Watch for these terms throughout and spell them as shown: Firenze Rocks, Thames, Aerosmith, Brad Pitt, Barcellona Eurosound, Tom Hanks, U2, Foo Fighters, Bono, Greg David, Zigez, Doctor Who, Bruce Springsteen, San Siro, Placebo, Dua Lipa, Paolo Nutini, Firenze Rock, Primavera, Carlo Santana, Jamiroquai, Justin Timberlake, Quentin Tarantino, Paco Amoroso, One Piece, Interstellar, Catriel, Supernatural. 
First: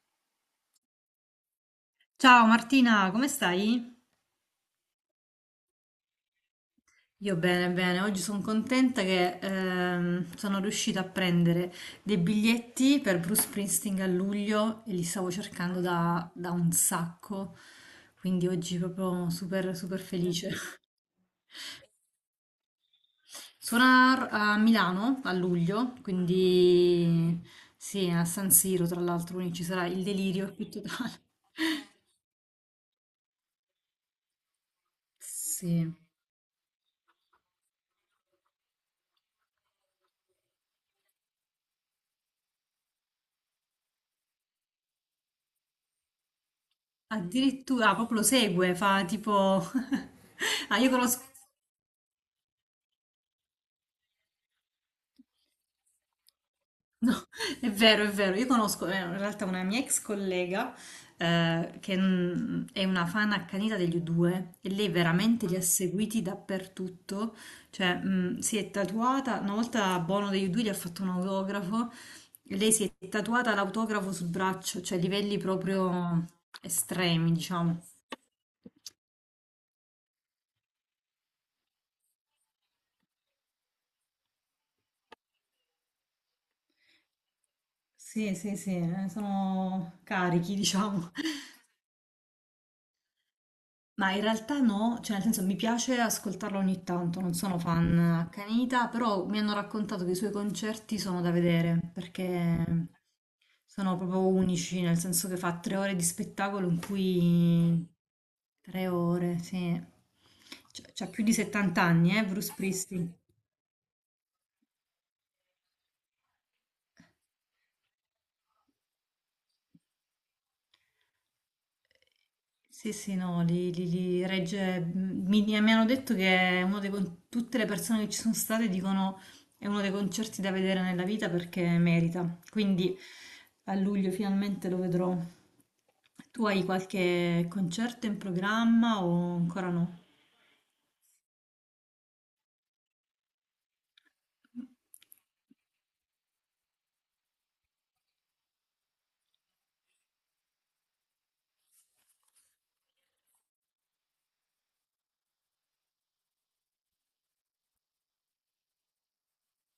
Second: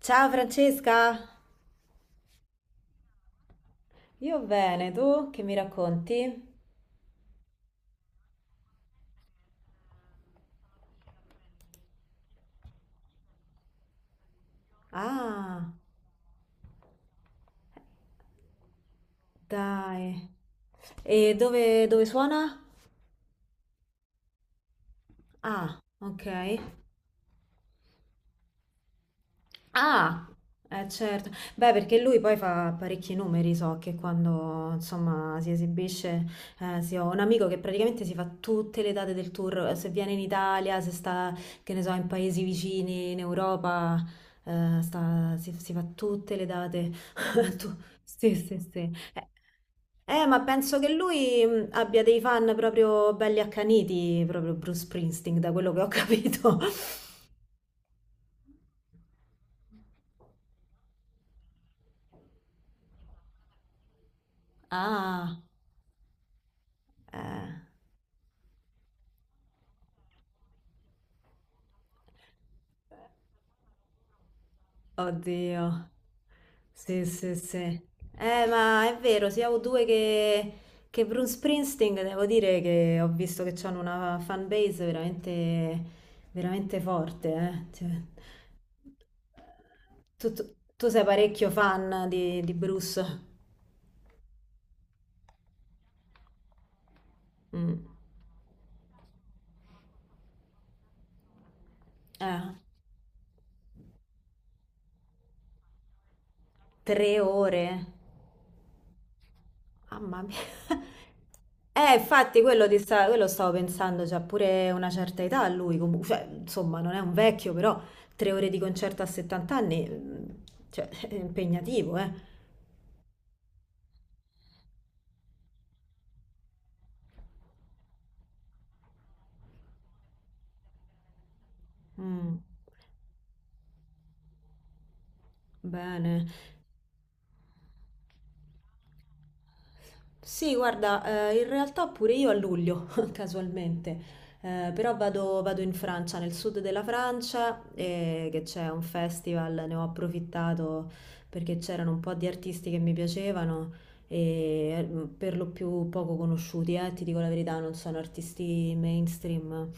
Ciao Francesca, Ciao Martina, come stai? io bene, tu che mi racconti? Io bene, bene. Oggi sono contenta che sono riuscita a prendere dei biglietti per Bruce Springsteen a luglio e li stavo Ah, cercando da un sacco, quindi oggi proprio super, super dai. felice. E dove suona? Suona a Milano a Ah, luglio, ok. quindi sì, a San Siro tra l'altro, quindi ci sarà il Ah, delirio più eh totale. certo. Beh, perché lui poi fa parecchi numeri, so che quando insomma si Sì, esibisce, sì, ho un amico che praticamente si fa tutte le date del tour, se viene in Italia, se sta, che ne so, in paesi vicini, in Europa, si fa tutte le date. Tu- addirittura proprio lo Sì, sì, segue, sì. fa tipo... Ma penso Ah, io che conosco... lui abbia dei fan proprio belli accaniti, proprio Bruce Springsteen, da quello che ho capito. No, è vero, è vero. Io conosco in realtà una mia ex collega che è una fan accanita degli U2 e lei Ah, veramente li ha seguiti dappertutto. eh. Cioè, si è tatuata, una volta a Bono degli U2 gli ha fatto un autografo, e lei si è tatuata l'autografo sul braccio, cioè livelli Oddio. proprio Sì, estremi, sì, sì. diciamo. Ma è vero, sia U2 che Bruce Springsteen, devo dire che ho visto che hanno una fanbase veramente, veramente forte, eh. Cioè, Sì, sì, sì, sono tu, tu- carichi, tu sei diciamo. parecchio fan di Bruce. Ma in realtà no, cioè nel senso mi piace ascoltarlo ogni tanto, non sono Mm. fan accanita, però mi hanno raccontato che i suoi concerti sono da vedere, Eh, perché sono proprio unici, nel senso che fa 3 ore di spettacolo in 3 ore. cui... 3 ore, sì. Mamma mia. Cioè, c'ha più di 70 anni, infatti Bruce quello, ti sta- Pristi. quello stavo pensando, c'ha pure una certa età lui, cioè, insomma, non è un vecchio, però 3 ore di concerto a 70 anni, cioè, è impegnativo, eh. Sì, sì, no, li regge. Mi hanno detto che è uno dei, con- tutte le persone che ci sono state dicono è uno dei concerti da vedere nella vita perché Mm, merita. Quindi a luglio finalmente lo vedrò. bene. Tu hai qualche concerto in programma o ancora no? Sì, guarda, in realtà pure io a luglio, casualmente, però vado in Francia, nel sud della Francia, che c'è un festival, ne ho approfittato perché c'erano un po' di artisti che mi piacevano, e per lo più poco conosciuti, ti dico la verità, non sono artisti mainstream,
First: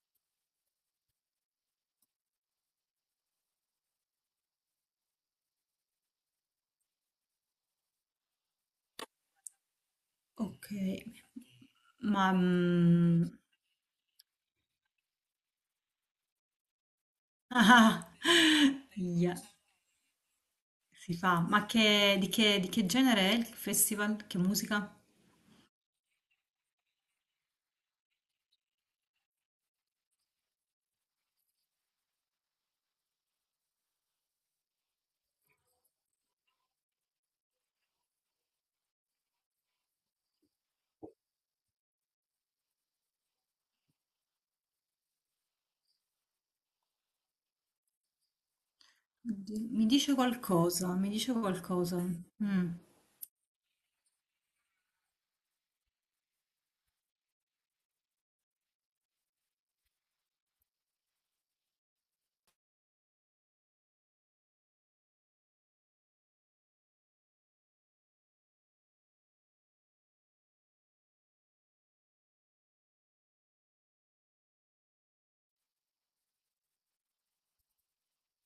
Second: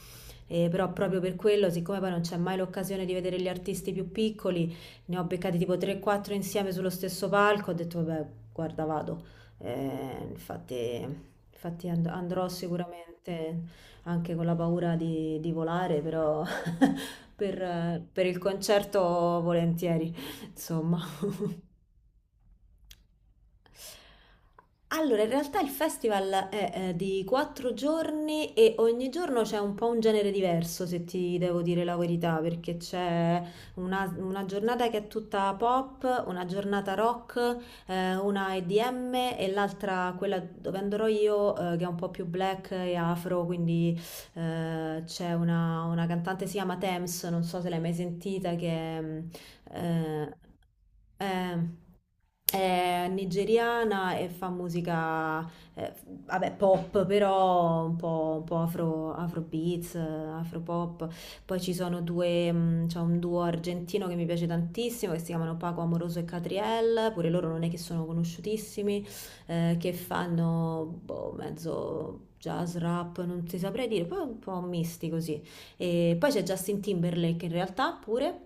però proprio per quello, siccome poi non c'è mai l'occasione di vedere gli artisti più piccoli, ne ho beccati tipo 3-4 insieme sullo stesso palco, ho detto vabbè, guarda, vado. Ok, Infatti, ma andrò sicuramente anche con la paura di volare, però per, eh, ah, per il concerto ahia, volentieri, insomma. si fa. Di di che genere è il festival? Che musica? Allora, in realtà il festival è, di 4 giorni e ogni giorno c'è un po' un genere diverso, se ti devo dire la verità, perché c'è una giornata che è tutta pop, una giornata rock, una EDM e l'altra, quella dove andrò io, che è un po' più black e afro, quindi c'è una cantante, si chiama Thames, non so se l'hai mai sentita, che Oddio, mi dice eh, qualcosa, mi dice eh, qualcosa. Mm. è nigeriana e fa musica, eh, vabbè, pop, però un po' afro, afrobeats, afropop. Poi ci sono c'è un duo argentino che mi piace tantissimo, che si chiamano Paco Amoroso e Catriel, pure loro non è che sono conosciutissimi, che fanno boh, mezzo jazz, rap, non ti saprei dire, poi un po' misti così. E poi c'è Justin Timberlake in realtà pure.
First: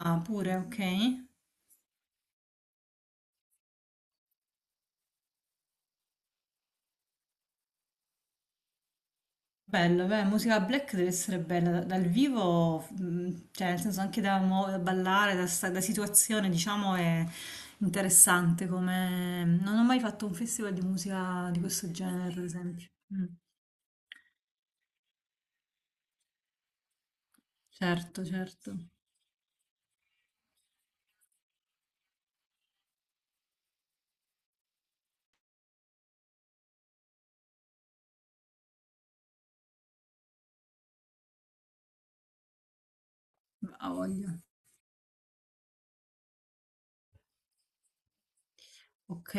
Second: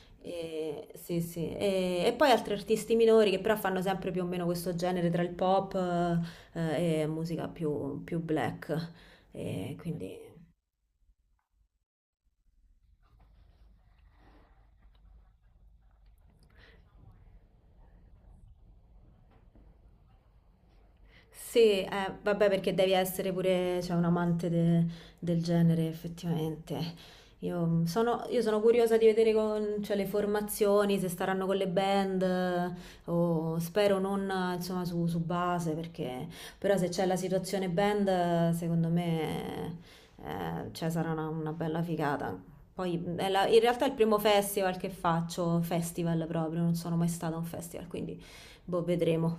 Ah, pure, ok. E, sì, sì. E poi altri artisti minori che però fanno sempre più o meno questo genere tra il pop e musica più black. E Bello, beh, quindi. musica black deve essere bella dal vivo, cioè nel senso anche da, da ballare, da, da situazione, diciamo, è interessante come... Non ho mai fatto un festival di musica Sì, di questo genere, per vabbè, perché esempio. devi Mm. essere pure, cioè, un amante del genere, effettivamente. Io mm, sono, Certo, io sono certo, curiosa di vedere cioè, le formazioni, se staranno con le band, o spero non, insomma, su base, perché però se c'è la situazione band, secondo me, cioè, sarà una bella figata. Poi, in realtà è ha il primo voglia. festival che faccio, festival proprio, non sono mai stata a un festival, quindi, boh, Ok, vedremo.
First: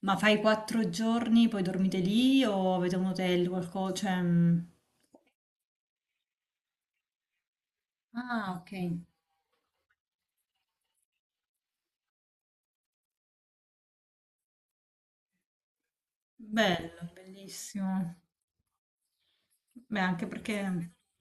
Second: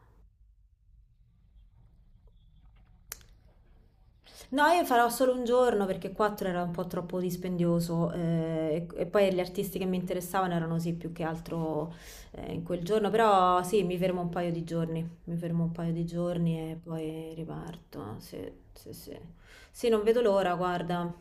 ma fai 4 giorni, poi dormite lì o avete un hotel, qualcosa? Cioè... mm. No, io farò solo un giorno perché quattro era un po' troppo dispendioso Ah, ok. e poi gli artisti che mi interessavano erano sì più che altro in quel giorno, però sì, mi fermo un paio di giorni, mi fermo un paio di giorni e Bello, poi bellissimo. riparto. Sì, sì, sì. Sì, Beh, non vedo anche l'ora, perché guarda.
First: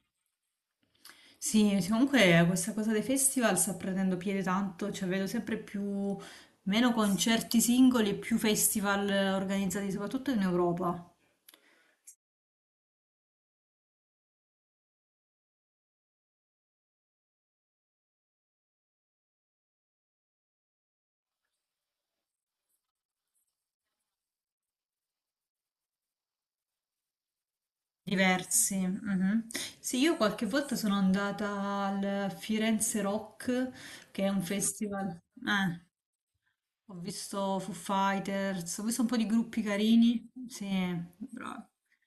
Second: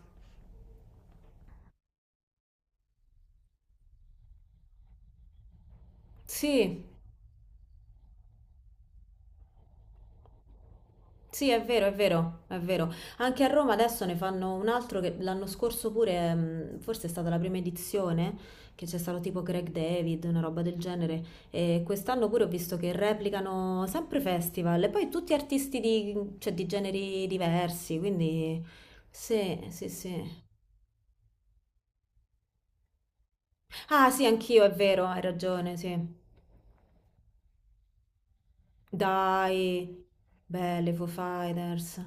sì, sì, comunque questa cosa dei festival sta prendendo piede tanto, cioè vedo sempre più Sì, meno concerti singoli e più festival organizzati, soprattutto in Europa. sì, è vero, è vero, è vero. Anche a Roma adesso ne fanno un altro che l'anno scorso pure, forse è stata la prima edizione, che c'è stato tipo Greg David, una roba del genere. E quest'anno pure ho visto che replicano sempre festival e poi tutti artisti di, cioè, di generi diversi, quindi Diversi. Mhm. sì, sì, Sì, io sì. qualche volta sono andata al Firenze Ah, Rock, che sì, è un anch'io, è vero, festival. hai ragione, sì. Ho visto Foo Fighters, ho visto un po' di gruppi Dai, carini. Sì, belle Foo bravi. Fighters.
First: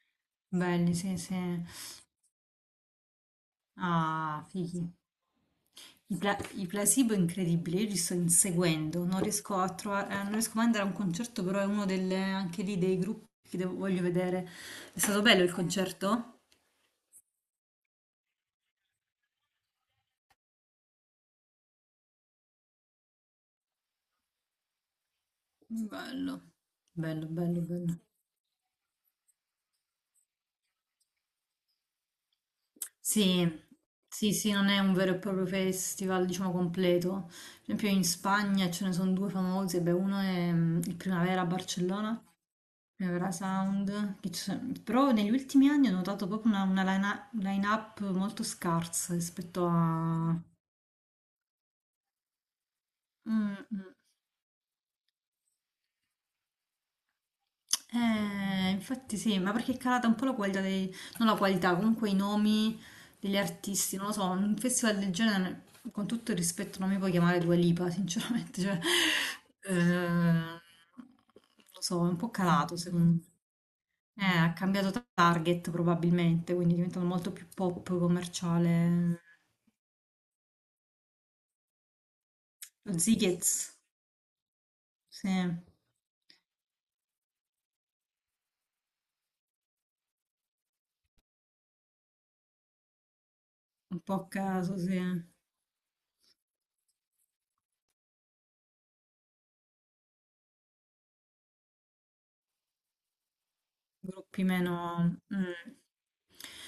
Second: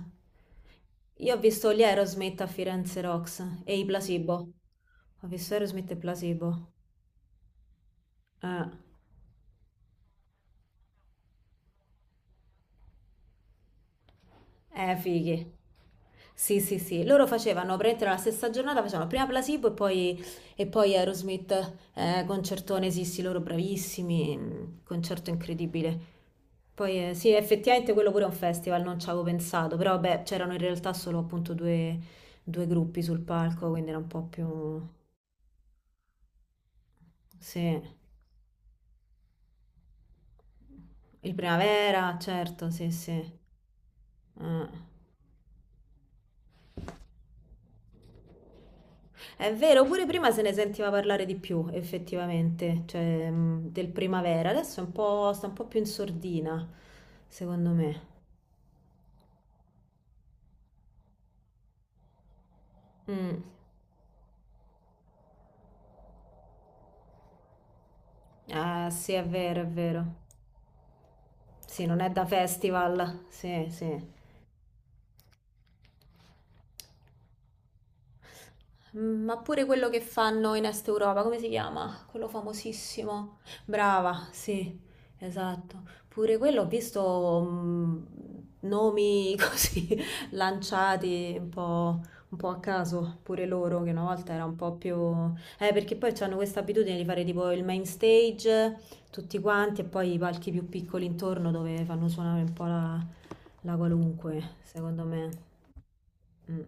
Belli, sì, Io sì. ho visto gli Aerosmith a Firenze Rocks e i Placebo. Ah, fighi. Ho visto Aerosmith e I Placebo. placebo è incredibile, io li sto Eh. inseguendo, non riesco a trovare, non riesco mai ad andare a un concerto, però è uno delle, anche lì dei gruppi che voglio vedere. È stato bello il Fighi. concerto? Sì, sì, sì. Loro facevano, praticamente nella stessa giornata, facevano prima Placebo e poi, Aerosmith, concertone, sì, sì, loro bravissimi, concerto incredibile. Bello, Poi, bello, sì, bello, effettivamente bello. quello pure è un festival, non ci avevo pensato, però beh, c'erano in realtà solo appunto due gruppi sul Sì, palco, quindi era un po' sì, sì, non è più... un vero e proprio festival, diciamo, completo. Per Sì, esempio in Spagna ce ne sono due famosi, beh, uno è il il Primavera a Primavera, Barcellona, certo, sì, sì. Eurosound, Eh. Però negli ultimi anni ho notato proprio una, line-up molto scarsa È rispetto vero, pure prima a... se ne sentiva parlare di più, effettivamente, cioè Mm, del mm. primavera. Adesso è un po', sta un po' più in sordina, secondo me. Infatti sì, ma perché è calata un po' la qualità dei... non la qualità, comunque i nomi degli Mm. artisti, non lo so, un festival del genere, con tutto il rispetto, non mi puoi chiamare Dua Lipa, sinceramente, cioè... Ah, sì, è vero, è vero. non lo Sì, non so, è è un da po' calato secondo me. festival. Sì, sì. Ha cambiato target probabilmente, quindi è diventato molto più pop commerciale. Mm, ma pure quello che fanno in Est Europa, come si chiama? Quello Lo famosissimo. Zigez, Brava, sì, sì, un esatto. Pure quello ho visto nomi così lanciati un po' a caso, pure loro, che una po' a volta era un po' caso, più... sì, perché poi hanno questa abitudine di fare tipo il main stage, tutti quanti, e poi i palchi più piccoli intorno dove fanno suonare un po' la gruppi qualunque, meno... secondo me. mm. Mm.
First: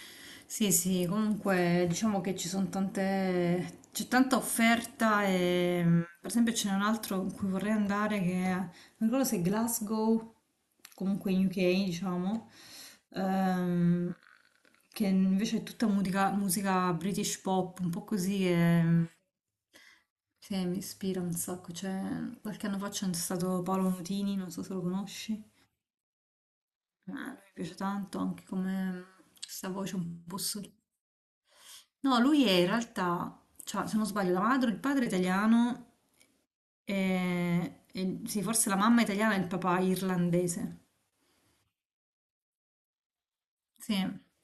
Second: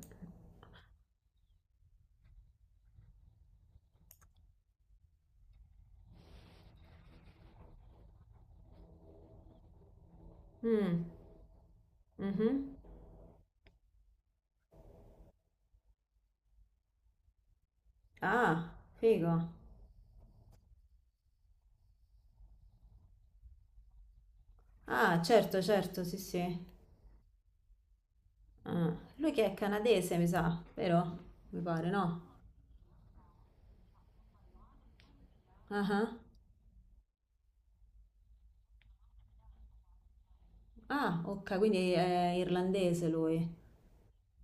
Sì, sì, comunque diciamo che ci sono tante... c'è tanta offerta e per esempio ce n'è un altro in cui vorrei andare non ricordo se è Glasgow, Mh. comunque in UK, Mh-mh. diciamo, ehm, che invece è tutta musica, musica British pop, un po' così Ah, che... figo. Sì, mi ispira un sacco. Cioè, qualche anno fa c'è stato Paolo Nutini, non so se lo Ah, conosci. Certo, certo, sì, sì. Lui mi piace tanto, anche Ah. come Lui che è questa voce canadese, un mi po' sa, vero? Mi pare, no, no? lui è in realtà, cioè, se non sbaglio, la madre, il padre è italiano Ah-ah. Ah, sì, forse la mamma è italiana e il papà è irlandese. ah, ok, quindi è irlandese lui. Sì,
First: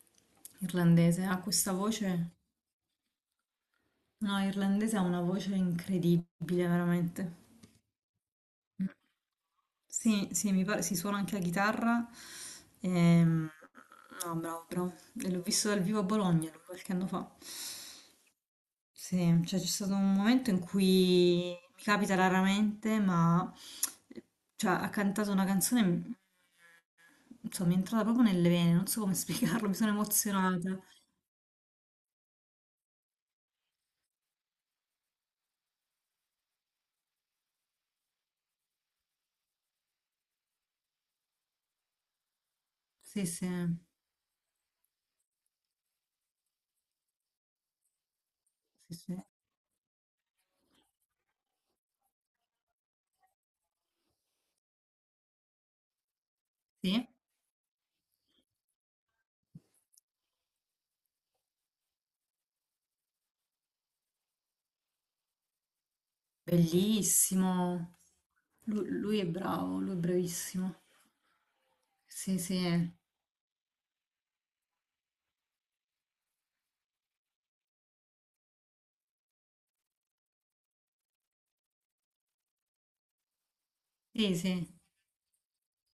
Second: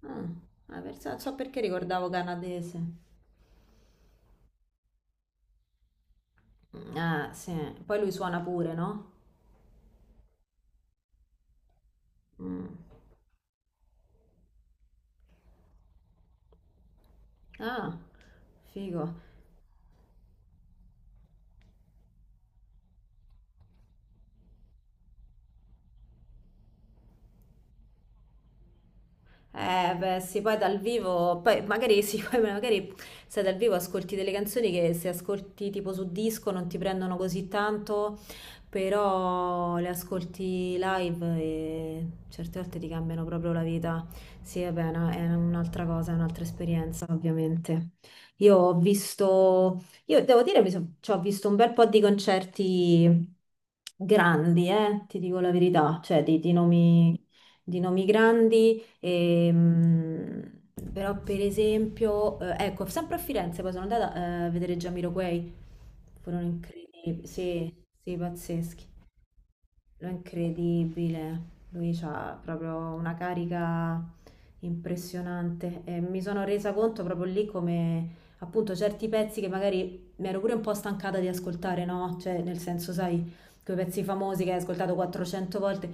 Ah, ah, non irlandese, so ha perché questa ricordavo voce. canadese. No, irlandese ha una voce incredibile, Mm, veramente. ah, sì. Poi lui suona pure, no? Sì, sì, mi pare si suona anche la chitarra. Mm. Ehm, no, bravo, bravo. E l'ho visto dal vivo a Bologna lui qualche anno fa. Ah, figo. Sì, cioè c'è stato un momento in cui mi capita raramente, ma cioè, ha cantato una canzone, insomma, mi è entrata proprio nelle vene, non so come spiegarlo, mi sono Beh, sì, poi emozionata. dal vivo, poi magari sì, poi magari se dal vivo ascolti delle canzoni che se ascolti tipo su disco non ti prendono così tanto, però le ascolti live e certe volte ti cambiano Sì, sì, proprio la vita. Sì, vabbè, è un'altra cosa, è un'altra esperienza, ovviamente. Io ho sì, sì. visto, io devo dire, cioè, ho visto un bel po' di concerti grandi, ti dico la verità, cioè di Sì, nomi grandi. Ehm, però per esempio, ecco, sempre a Firenze, poi sono andata a vedere Jamiroquai, furono incredibili, sì, bellissimo. sì, pazzeschi. Lui è bravo, lui è È bravissimo. incredibile, lui c'ha Sì, sì, proprio una carica impressionante e mi sono resa conto proprio lì come appunto certi pezzi che magari mi ero pure un po' stancata di ascoltare, no? Cioè nel senso, sai, quei pezzi sì, famosi che hai sì. ascoltato 400 volte,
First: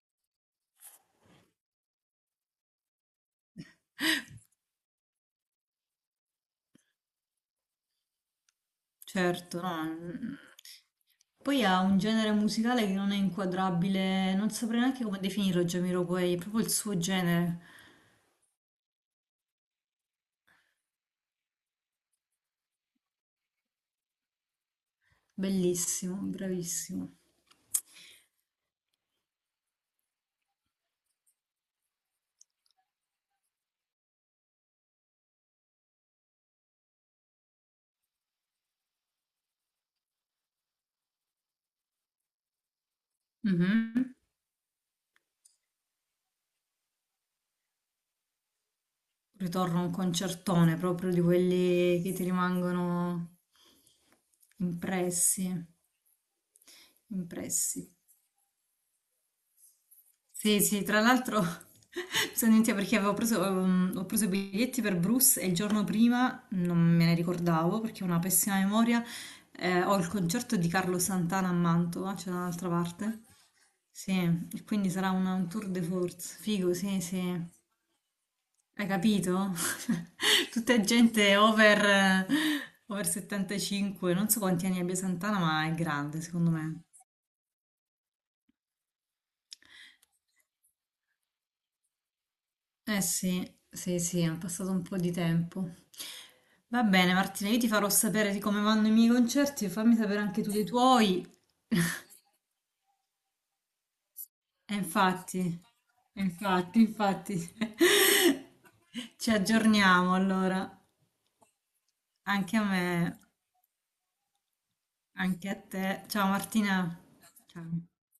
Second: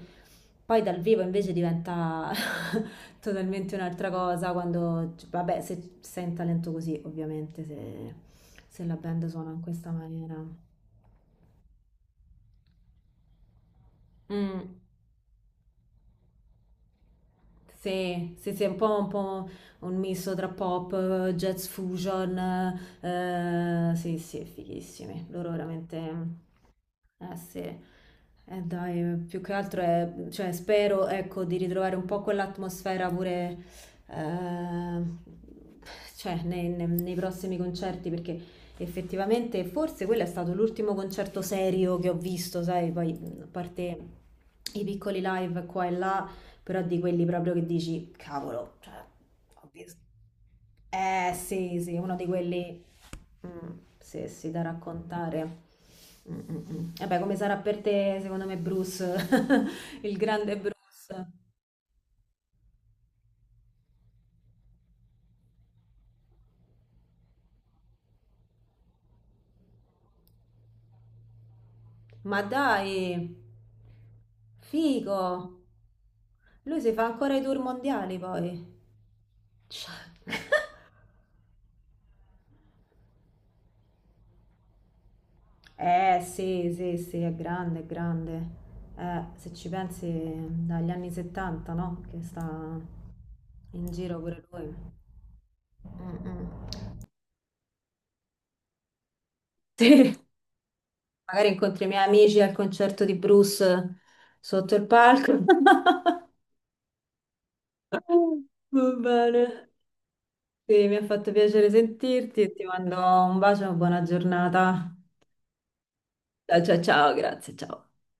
poi dal vivo invece diventa totalmente un'altra cosa quando, vabbè, se sei in talento così, ovviamente, se la band suona in Certo, no. questa maniera. Mm. Poi ha un genere musicale che non è inquadrabile, non Mm. saprei neanche come definirlo, Jamiroquai, è proprio il suo genere. Sì, sì, sì, è un po' un misto tra pop, jazz fusion, sì, sì, fighissimi, loro Bellissimo, veramente... bravissimo. Eh sì, dai, più che altro è, cioè, spero ecco, di ritrovare un po' quell'atmosfera pure eh, cioè, nei prossimi concerti perché effettivamente forse quello è stato l'ultimo concerto serio che ho visto, sai, poi a parte Mhm. i piccoli live qua e là, però di quelli proprio che dici, cavolo, cioè, ho Ritorno a un visto. concertone proprio di Eh sì, sì, quelli che uno ti di quelli, rimangono mm, sì, sì, da impressi, raccontare. Mm, mm, mm. Vabbè, come sarà per impressi. te, secondo me, Bruce, il grande Sì, Bruce. sì, tra l'altro sono venuta perché avevo preso, ho preso i biglietti per Bruce e il giorno prima non me ne ricordavo perché ho una pessima memoria. Eh, ho il concerto di Carlo Santana a Mantova, c'è Ma dall'altra dai, parte. Sì, e quindi sarà figo, un tour de force. Figo, lui si sì, fa sì. ancora i tour mondiali poi. Hai capito? Cioè. Tutta gente over, over 75, non so quanti anni abbia Santana, ma è Eh grande secondo sì, me. sì, sì, è grande, è grande. Se ci pensi, dagli anni 70, no? Che sta Eh sì, in sì, giro sì, è pure passato lui. un po' di tempo. Mm, mm. Va bene, Martina, io ti farò sapere di come vanno i miei concerti, fammi Sì, sapere anche tu dei tuoi. magari incontri i miei amici al concerto di Bruce E sotto il palco. infatti, infatti, infatti, Va ci bene. aggiorniamo allora. Sì, mi ha fatto piacere sentirti e Anche ti a mando me, un bacio e una buona giornata. anche a te. Ciao Ciao, ciao, Martina. ciao, grazie, Ciao. ciao.